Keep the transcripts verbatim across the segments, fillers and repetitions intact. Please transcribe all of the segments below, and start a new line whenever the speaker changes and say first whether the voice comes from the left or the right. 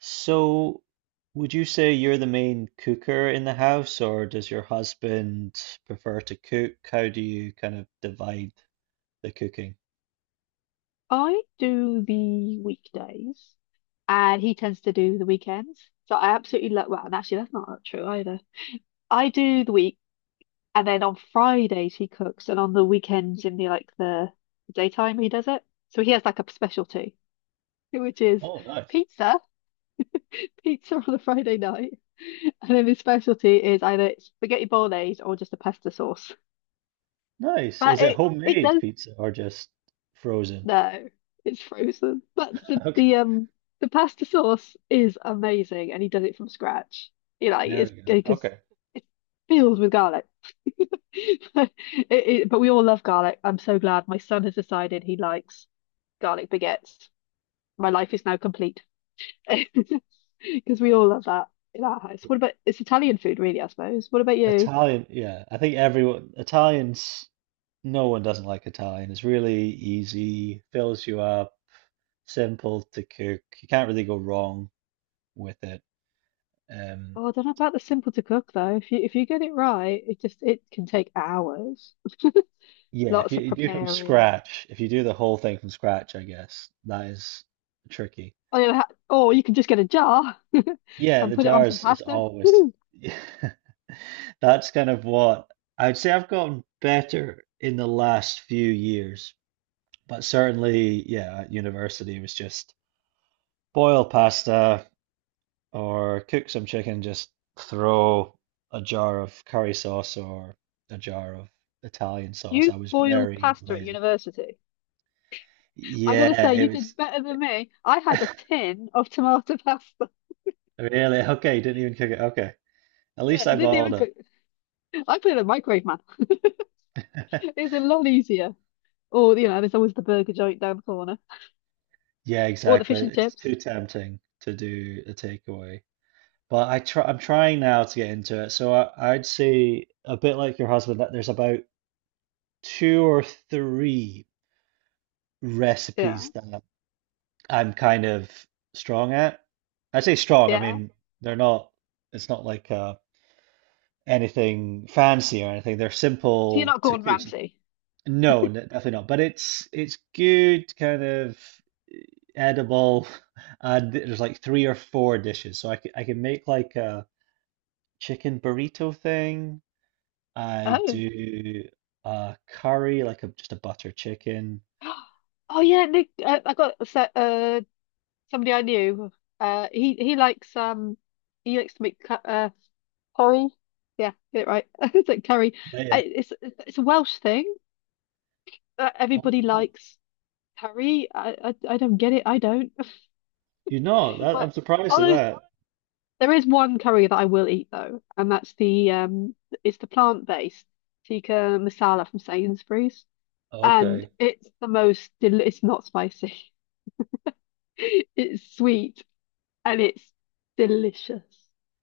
right: So, would you say you're the main cooker in the house, or does your husband prefer to cook? How do you kind of divide the cooking?
left: I do the weekdays and he tends to do the weekends. So I absolutely love, well, and actually that's not true either. I do the week and then on Fridays he cooks and on the weekends in the like the daytime he does it. So he has like a specialty, which is
right: Oh, nice.
left: pizza, pizza on a Friday night. And then his specialty is either spaghetti bolognese or just a pasta sauce.
right: Nice.
left: But
right: Is it
left: it it
right: homemade
left: does.
right: pizza or just frozen?
left: No, it's frozen. But the
right: Okay,
left: the um the pasta sauce is amazing, and he does it from scratch. You know, like,
right: there
left: it's
right: we go.
left: because
right: Okay.
left: it's filled with garlic. It, it, but we all love garlic. I'm so glad my son has decided he likes garlic baguettes. My life is now complete because we all love that in our house. What about It's Italian food, really, I suppose. What about you?
right: Italian, yeah. I think everyone, Italians, no one doesn't like Italian. It's really easy, fills you up, simple to cook. You can't really go wrong with it. Um,
left: Oh, I don't know about the simple to cook though. If you if you get it right, it just it can take hours.
right: Yeah, if
left: Lots
right: you,
left: of
right: you do from
left: preparing.
right: scratch, if you do the whole thing from scratch, I guess that is tricky.
left: Or, you ha- or you can just get a jar
right: Yeah,
left: and
right: the
left: put it on some
right: jars is
left: pasta.
right: always.
left: Woo!
right: That's kind of what I'd say. I've gotten better in the last few years, but certainly, yeah, at university it was just boil pasta or cook some chicken, just throw a jar of curry sauce or a jar of Italian sauce.
left: You
right: I was
left: boiled
right: very
left: pasta at
right: lazy.
left: university. I gotta
right: Yeah,
left: say,
right: it
left: you
right: was.
left: did better than me. I had a tin of tomato pasta.
right: Really? Okay, you didn't even cook it. Okay. At least I
left: It didn't
right: balled
left: even
right: up.
left: cook. I put it in the microwave, man. It's a lot easier. Or, you know, there's always the burger joint down the corner.
right: Yeah,
left: Or the
right: exactly.
left: fish and
right: It's too
left: chips.
right: tempting to do a takeaway. But I try I'm trying now to get into it. So I, I'd say, a bit like your husband, that there's about two or three
left: Yeah.
right: recipes that I'm kind of strong at. I say strong, I
left: Yeah.
right: mean they're not, it's not like uh anything fancy or anything. They're
left: So you're
right: simple
left: not
right: to
left: Gordon
right: cook.
left: Ramsay.
right: No, n- definitely not. But it's it's good, kind of edible. Uh, there's like three or four dishes, so I could I can make like a chicken burrito thing. I
left: Oh.
right: do a curry, like a, just a butter chicken.
left: Oh yeah, Nick. Uh, I got a set, uh somebody I knew. Uh, he he likes um he likes to make cu- uh curry. Yeah, get it right. It's like curry.
right: Yeah,
left: I,
right: yeah.
left: it's it's a Welsh thing. Uh,
right: Oh
left: everybody
right: wow.
left: likes curry. I, I I don't get it. I don't.
right: You know, that I'm
left: But
right: surprised at
left: although
right: that.
left: there is one curry that I will eat though, and that's the um it's the plant-based tikka masala from Sainsbury's, and
right: Okay.
left: it's the most del it's not spicy. It's sweet and it's delicious.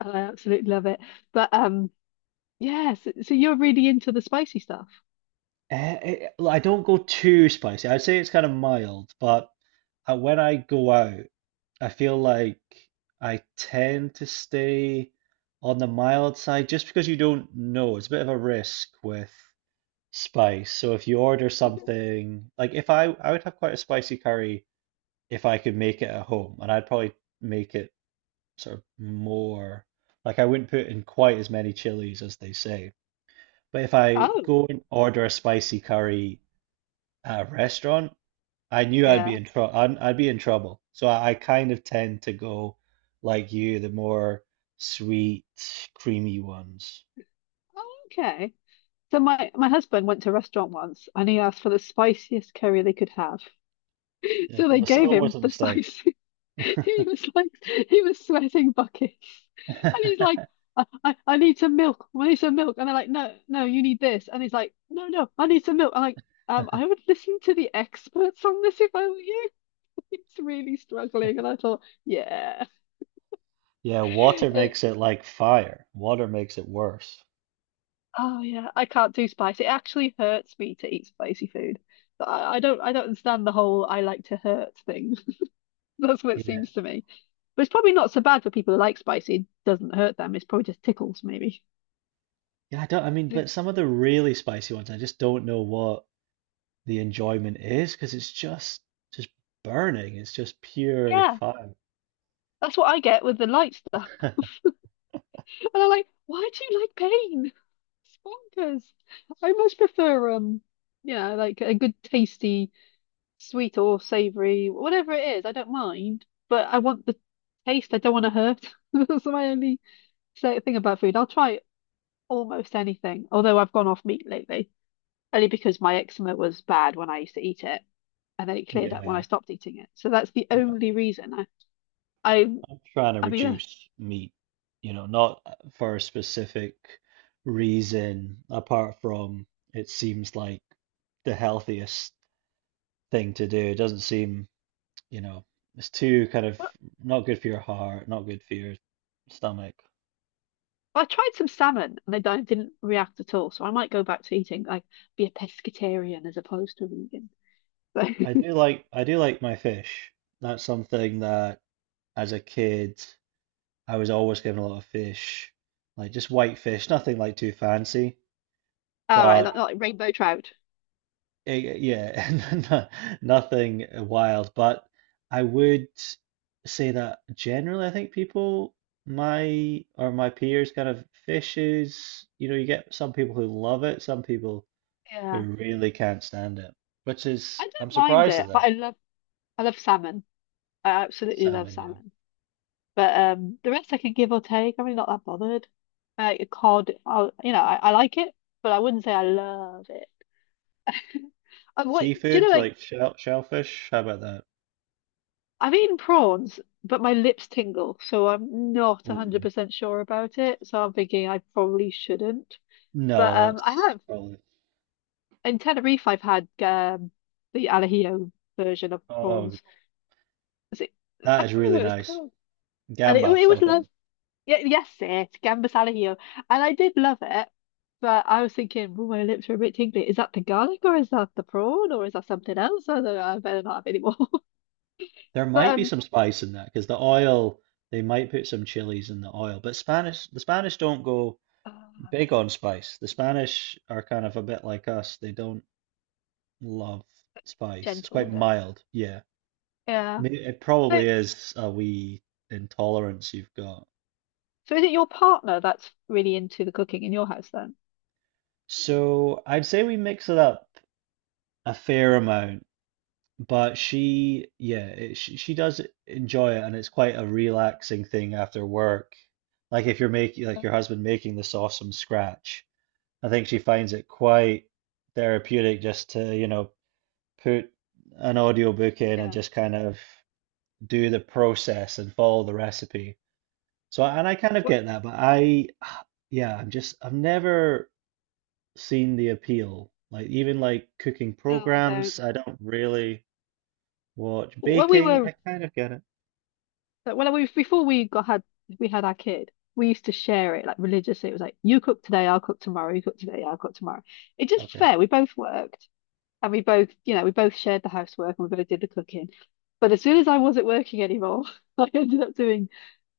left: And I absolutely love it. But um yeah, so, so you're really into the spicy stuff.
right: Eh, eh, well, I don't go too spicy. I'd say it's kind of mild, but uh, when I go out, I feel like I tend to stay on the mild side just because you don't know. It's a bit of a risk with spice. So if you order something, like if I I would have quite a spicy curry if I could make it at home, and I'd probably make it sort of more, like, I wouldn't put in quite as many chilies as they say. But if I
left: Oh.
right: go and order a spicy curry at a restaurant, I knew I'd be
left: Yeah.
right: in trouble. I'd, I'd be in trouble. So I, I kind of tend to go like you, the more sweet, creamy ones.
left: Oh, okay. So my my husband went to a restaurant once and he asked for the spiciest curry they could have.
right: Yeah,
left: So
right: it's a
left: they
right: mis-
left: gave
right: always
left: him
right: a
left: the
right: mistake.
left: spice. He was like he was sweating buckets. And he's like, I, I, I need some milk. I need some milk. And they're like, no, no, you need this. And he's like, no, no, I need some milk. I'm like, um, I would listen to the experts on this if I were you. He's really struggling. And I thought, yeah.
right: Yeah, water makes it like fire. Water makes it worse.
left: Oh yeah, I can't do spice. It actually hurts me to eat spicy food. But I, I don't I don't understand the whole I like to hurt thing. That's what it seems
right: Yeah.
left: to me. But it's probably not so bad for people who like spicy. It doesn't hurt them. It's probably just tickles maybe.
right: Yeah, I don't, I mean,
left: But
right: but some of the really spicy ones, I just don't know what the enjoyment is, because it's just just burning. It's just pure
left: yeah,
right: fire.
left: that's what I get with the light stuff. And I'm like, why do you like pain? It's bonkers. I much prefer um, you know, like a good tasty sweet or savory, whatever it is. I don't mind, but I want the taste. I don't want to hurt. That's my only. So the thing about food, I'll try almost anything. Although I've gone off meat lately, only because my eczema was bad when I used to eat it, and then it cleared up when I
right: Yeah.
left: stopped eating it. So that's the
right: And I-
left: only reason. I, I,
right: I'm trying to
left: I mean, uh,
right: reduce meat, you know, not for a specific reason apart from it seems like the healthiest thing to do. It doesn't seem. You know, it's too kind of
left: well,
right: not good for your heart, not good for your stomach.
left: I tried some salmon and they don't didn't react at all. So I might go back to eating like be a pescatarian as opposed to a vegan.
right: I
left: So,
right: do like I do like my fish. That's something that as a kid I was always given a lot of fish, like just white fish, nothing like too fancy,
left: all right, not,
right: but
left: not like rainbow trout.
right: it, yeah, no- nothing wild. But I would say that generally, I think people my or my peers kind of fishes. You know, you get some people who love it, some people who
left: Yeah,
right: really can't stand it, which is,
left: I
right: I'm
left: don't mind
right: surprised at
left: it, but
right: that.
left: I love, I love salmon. I absolutely love
right: Salmon, yeah.
left: salmon. But um, the rest I can give or take. I'm really not that bothered. Uh, cod, I, will, you know, I, I like it, but I wouldn't say I love it. I, what do you
right: Seafood,
left: know? Like
right: like shell, shellfish, how about that?
left: I've eaten prawns, but my lips tingle, so I'm not
right: Ooh.
left: one hundred percent sure about it. So I'm thinking I probably shouldn't. But
right: No,
left: um, I
right: that's
left: have
right: probably,
left: in Tenerife. I've had um, the al version of
right: oh,
left: prawns. Is it-
right: that
left: I can't
right: is
left: remember
right: really
left: what it was
right: nice.
left: called, and it it
right: Gambas, I
left: was.
right: think.
left: Yeah, yes, it Gambas al ajillo, and I did love it, but I was thinking, oh, my lips are a bit tingly. Is that the garlic or is that the prawn or is that something else? I don't know. I better not have any more.
right: There
left: But
right: might be
left: um,
right: some spice in that because the oil, they might put some chilies in the oil, but Spanish, the Spanish don't go
left: ah,
right: big on spice. The Spanish are kind of a bit like us. They don't love spice. It's
left: gentle
right: quite
left: with it.
right: mild, yeah. I
left: Yeah.
right: mean, it
left: So,
right: probably is a wee intolerance you've got.
left: so is it your partner that's really into the cooking in your house then?
right: So I'd say we mix it up a fair amount, but she, yeah, it, she, she does enjoy it, and it's quite a relaxing thing after work. Like if you're making, like
left: Oh,
right: your husband making the sauce from scratch, I think she finds it quite therapeutic just to, you know, put an audiobook in and
left: yeah.
right: just kind of do the process and follow the recipe. So, and I kind of
left: What?
right: get that, but I, yeah, I'm just, I've never seen the appeal. Like even like cooking
left: No, I
right: programs,
left: don't.
right: I don't really watch.
left: When we
right: Baking
left: were,
right: I kind of get it.
left: when we before we got had we had our kid, we used to share it like religiously. It was like you cook today, I'll cook tomorrow. You cook today, I'll cook tomorrow. It just
right: Okay.
left: fair. We both worked. And we both, you know, we both shared the housework and we both did the cooking. But as soon as I wasn't working anymore, I ended up doing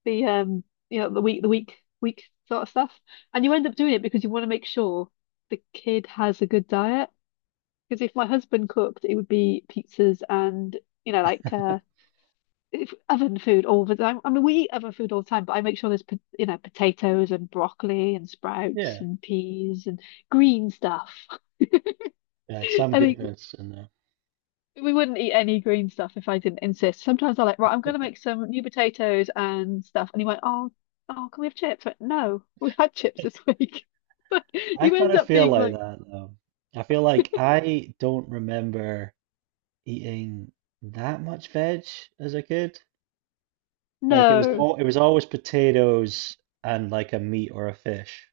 left: the um, you know, the week the week week sort of stuff. And you end up doing it because you want to make sure the kid has a good diet. Because if my husband cooked, it would be pizzas and, you know, like uh if- oven food all the time. I mean, we eat oven food all the time, but I make sure there's, po- you know, potatoes and broccoli and sprouts
right: Yeah.
left: and peas and green stuff.
right: Yeah, some
left: I mean,
right: goodness in there.
left: we wouldn't eat any green stuff if I didn't insist. Sometimes I'm like, right, I'm gonna make some new potatoes and stuff. And he went, oh, oh, can we have chips? I went, no, we had chips this week. Like,
right: I
left: you
right: kind
left: end
right: of
left: up
right: feel
left: being
right: like
left: like,
right: that though. I feel like I don't remember eating that much veg as a kid. Like it was
left: no,
right: all it was always potatoes and like a meat or a fish.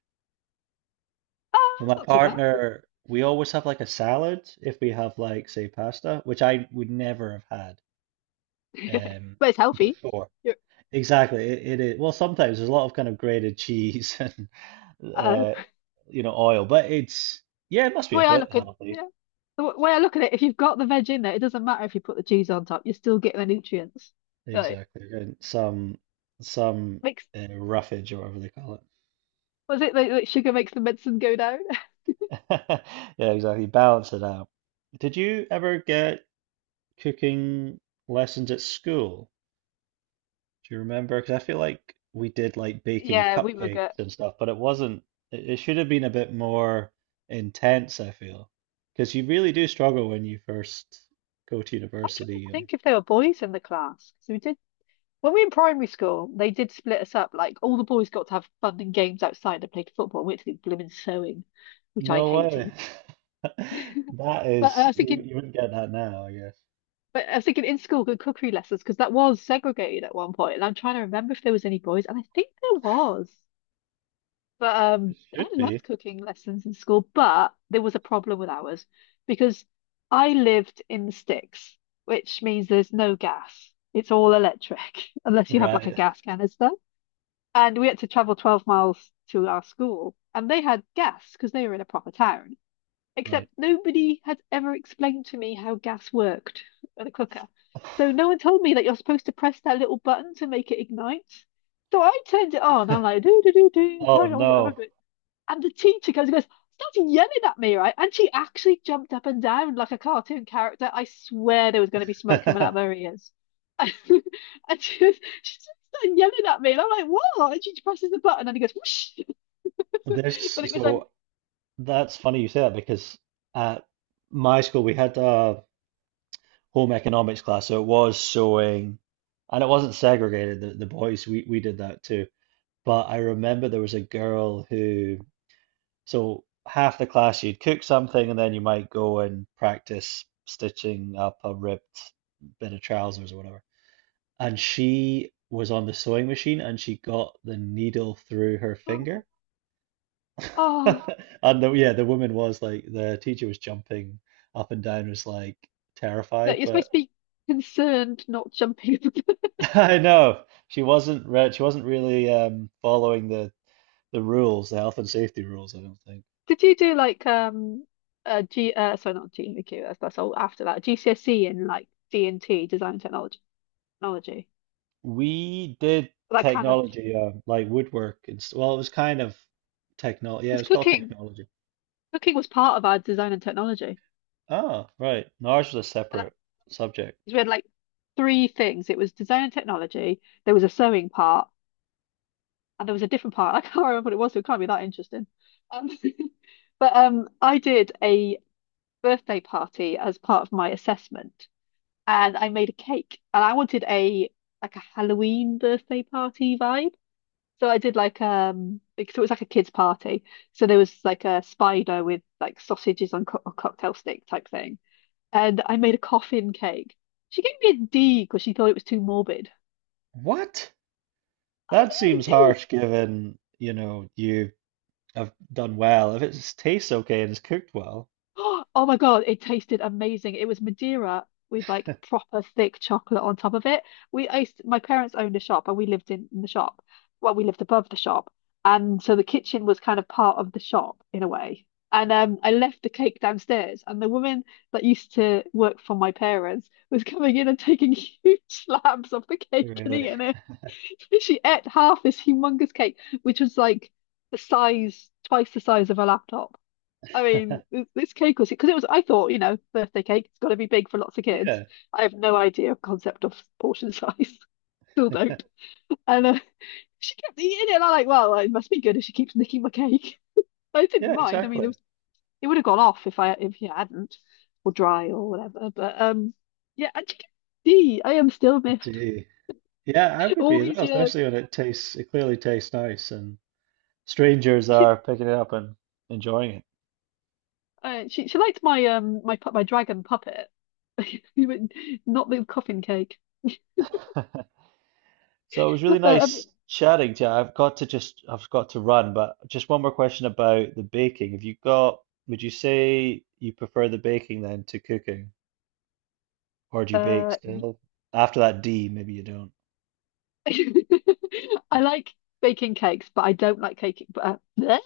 left: oh,
right: But
left: it's
right: my
left: not too bad.
right: partner, we always have like a salad if we have like say pasta, which I would never have had um
left: But it's healthy.
right: before.
left: You're,
right: Exactly. It, it is. Well, sometimes there's a lot of kind of grated cheese and
left: uh, the
right: uh, you know, oil, but it's, yeah, it must be a
left: way I
right: bit
left: look at,
right: healthy.
left: yeah, the w- way I look at it, if you've got the veg in there, it doesn't matter if you put the cheese on top. You're still getting the nutrients. Like,
right: Exactly. And some some
left: makes
right: uh, roughage or whatever they call it.
left: was it like, like sugar makes the medicine go down?
right: Yeah, exactly. Balance it out. Did you ever get cooking lessons at school? Do you remember? Because I feel like we did like baking
left: Yeah, we were good.
right: cupcakes and stuff, but it wasn't, it, it should have been a bit more intense, I feel. Because you really do struggle when you first go to
left: I'm trying to
right: university. uh,
left: think if there were boys in the class. So we did. When we were in primary school, they did split us up. Like all the boys got to have fun and games outside and played football. We had to do blooming sewing, which I
right: No way.
left: hated.
right: That
left: But uh,
right: is,
left: I was
right: you,
left: thinking,
right: you wouldn't get that now, I guess.
left: but I was thinking in school, good cookery lessons because that was segregated at one point. And I'm trying to remember if there was any boys, and I think there was. But
right: It
left: um, I
right: should be.
left: loved cooking lessons in school, but there was a problem with ours because I lived in the sticks, which means there's no gas. It's all electric unless you have like a
right: Right,
left: gas canister. And we had to travel 12 miles to our school. And they had gas because they were in a proper town. Except
right: right.
left: nobody had ever explained to me how gas worked at a cooker. So no one told me that you're supposed to press that little button to make it ignite. So I turned it on. I'm like, do, do, do, do,
right: Oh
left: carry on with whatever I'm
right: no.
left: doing. And the teacher comes and goes, started yelling at me, right? And she actually jumped up and down like a cartoon character. I swear there was going to be smoke coming out of her ears. And she, was, she just started yelling at me, and I'm like, "What?" And she presses the button, and he goes, "Whoosh!"
right: This,
left: But it was like,
right: so that's funny you say that because at my school we had a home economics class, so it was sewing, and it wasn't segregated. The, the boys, we, we did that too. But I remember there was a girl who, so half the class you'd cook something, and then you might go and practice stitching up a ripped bit of trousers or whatever. And she was on the sewing machine, and she got the needle through her
left: "Oh,
right: finger.
left: oh,
right: And the, yeah, the woman was like, the teacher was jumping up and down, was like
left: that
right: terrified,
left: you're supposed
right: but
left: to be concerned, not jumping."
right: I know she wasn't re she wasn't really um, following the the rules, the health and safety rules, I don't think.
left: Did you do like um uh G uh sorry, not G M Q, that's that's all after that G C S E in like D and T design and technology technology
right: We did
left: that kind of
right: technology, uh, like woodwork and s- well, it was kind of technology. Yeah, it
left: it's
right: was called
left: cooking.
right: technology.
left: Cooking was part of our design and technology.
right: Oh, right. No, ours was a
left: And that,
right: separate subject.
left: 'cause we had like three things. It was design and technology, there was a sewing part, and there was a different part. I can't remember what it was, so it can't be that interesting. Um, but um, I did a birthday party as part of my assessment, and I made a cake, and I wanted a like a Halloween birthday party vibe. So I did like um, like, so it was like a kids' party. So there was like a spider with like sausages on co or cocktail stick type thing. And I made a coffin cake. She gave me a D because she thought it was too morbid.
right: What?
left: I
right: That
left: know,
right: seems
left: it was.
right: harsh given, you know, you have done well. If it tastes okay and it's cooked well,
left: Oh my God, it tasted amazing. It was Madeira with like proper thick chocolate on top of it. We I used My parents owned a shop and we lived in, in the shop. Well, we lived above the shop. And so the kitchen was kind of part of the shop in a way. And um, I left the cake downstairs, and the woman that used to work for my parents was coming in and taking huge slabs of the cake and
right: really.
left: eating it. She ate half this humongous cake, which was like the size, twice the size of a laptop. I mean, this, this cake was because it was. I thought, you know, birthday cake, it's got to be big for lots of kids.
right: Yeah,
left: I have no idea of concept of portion size. Still don't. And uh, she kept eating it, and I'm like, well, it must be good if she keeps nicking my cake. But I didn't
right: yeah,
left: mind. I mean, it
right: exactly.
left: was it would have gone off if I if you hadn't, or dry or whatever. But um, yeah, and she kept- gee, I am still miffed
right: Gee. Yeah, I would
left: all
right: be as
left: these
right: well,
left: years.
right: especially when it tastes, it clearly tastes nice and strangers
left: She
right: are picking it up and enjoying
left: uh, she she liked my um my pu- my dragon puppet, not the coffin cake.
right: it. So it was
left: Uh,
right: really
left: I mean,
right: nice chatting to you. I've got to just, I've got to run, but just one more question about the baking. Have you got, would you say you prefer the baking then to cooking? Or do you bake
left: uh,
right: still? After that D, maybe you don't.
left: I like baking cakes, but I don't like caking. But uh, bleh.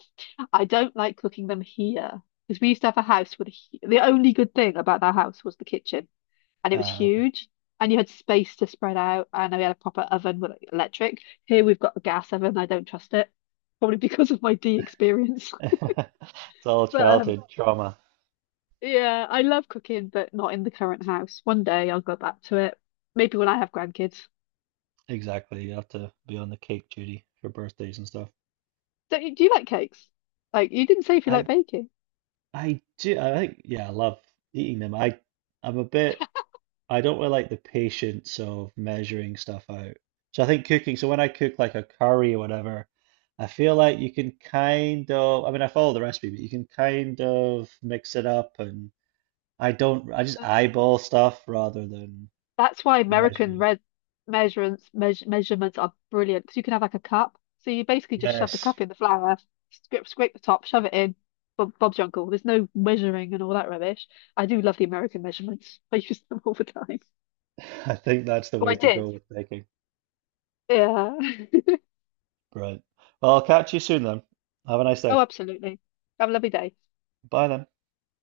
left: I don't like cooking them here because we used to have a house with a, hu- the only good thing about that house was the kitchen, and it was
right: Uh,
left: huge, and you had space to spread out, and we had a proper oven with like, electric. Here we've got a gas oven. I don't trust it, probably because of my D experience.
right: it's all
left: But um,
right: childhood trauma.
left: yeah, I love cooking, but not in the current house. One day I'll go back to it. Maybe when I have grandkids.
right: Exactly. You have to be on the cake duty for birthdays and stuff.
left: Don't you, do you like cakes? Like you didn't say if you like
right: I
left: baking.
right: I do. I think, yeah, I love eating them. I, I'm a bit. I don't really like the patience of measuring stuff out. So I think cooking. So when I cook like a curry or whatever, I feel like you can kind of. I mean, I follow the recipe, but you can kind of mix it up, and I don't. I just
left: Um,
right: eyeball stuff rather than
left: That's why American
right: measuring.
left: red measurements meas measurements are brilliant because you can have like a cup. So you basically just shove the
right: Yes,
left: cup in the flour, scrape scrape the top, shove it in. Bob, Bob's your uncle. There's no measuring and all that rubbish. I do love the American measurements. I use them all the time.
right: I think that's the
left: Well,
right: way
left: I
right: to
left: did.
right: go with baking.
left: Yeah.
right: Right. Well, I'll catch you soon then. Have a nice
left: Oh,
right: day.
left: absolutely. Have a lovely day.
right: Bye then.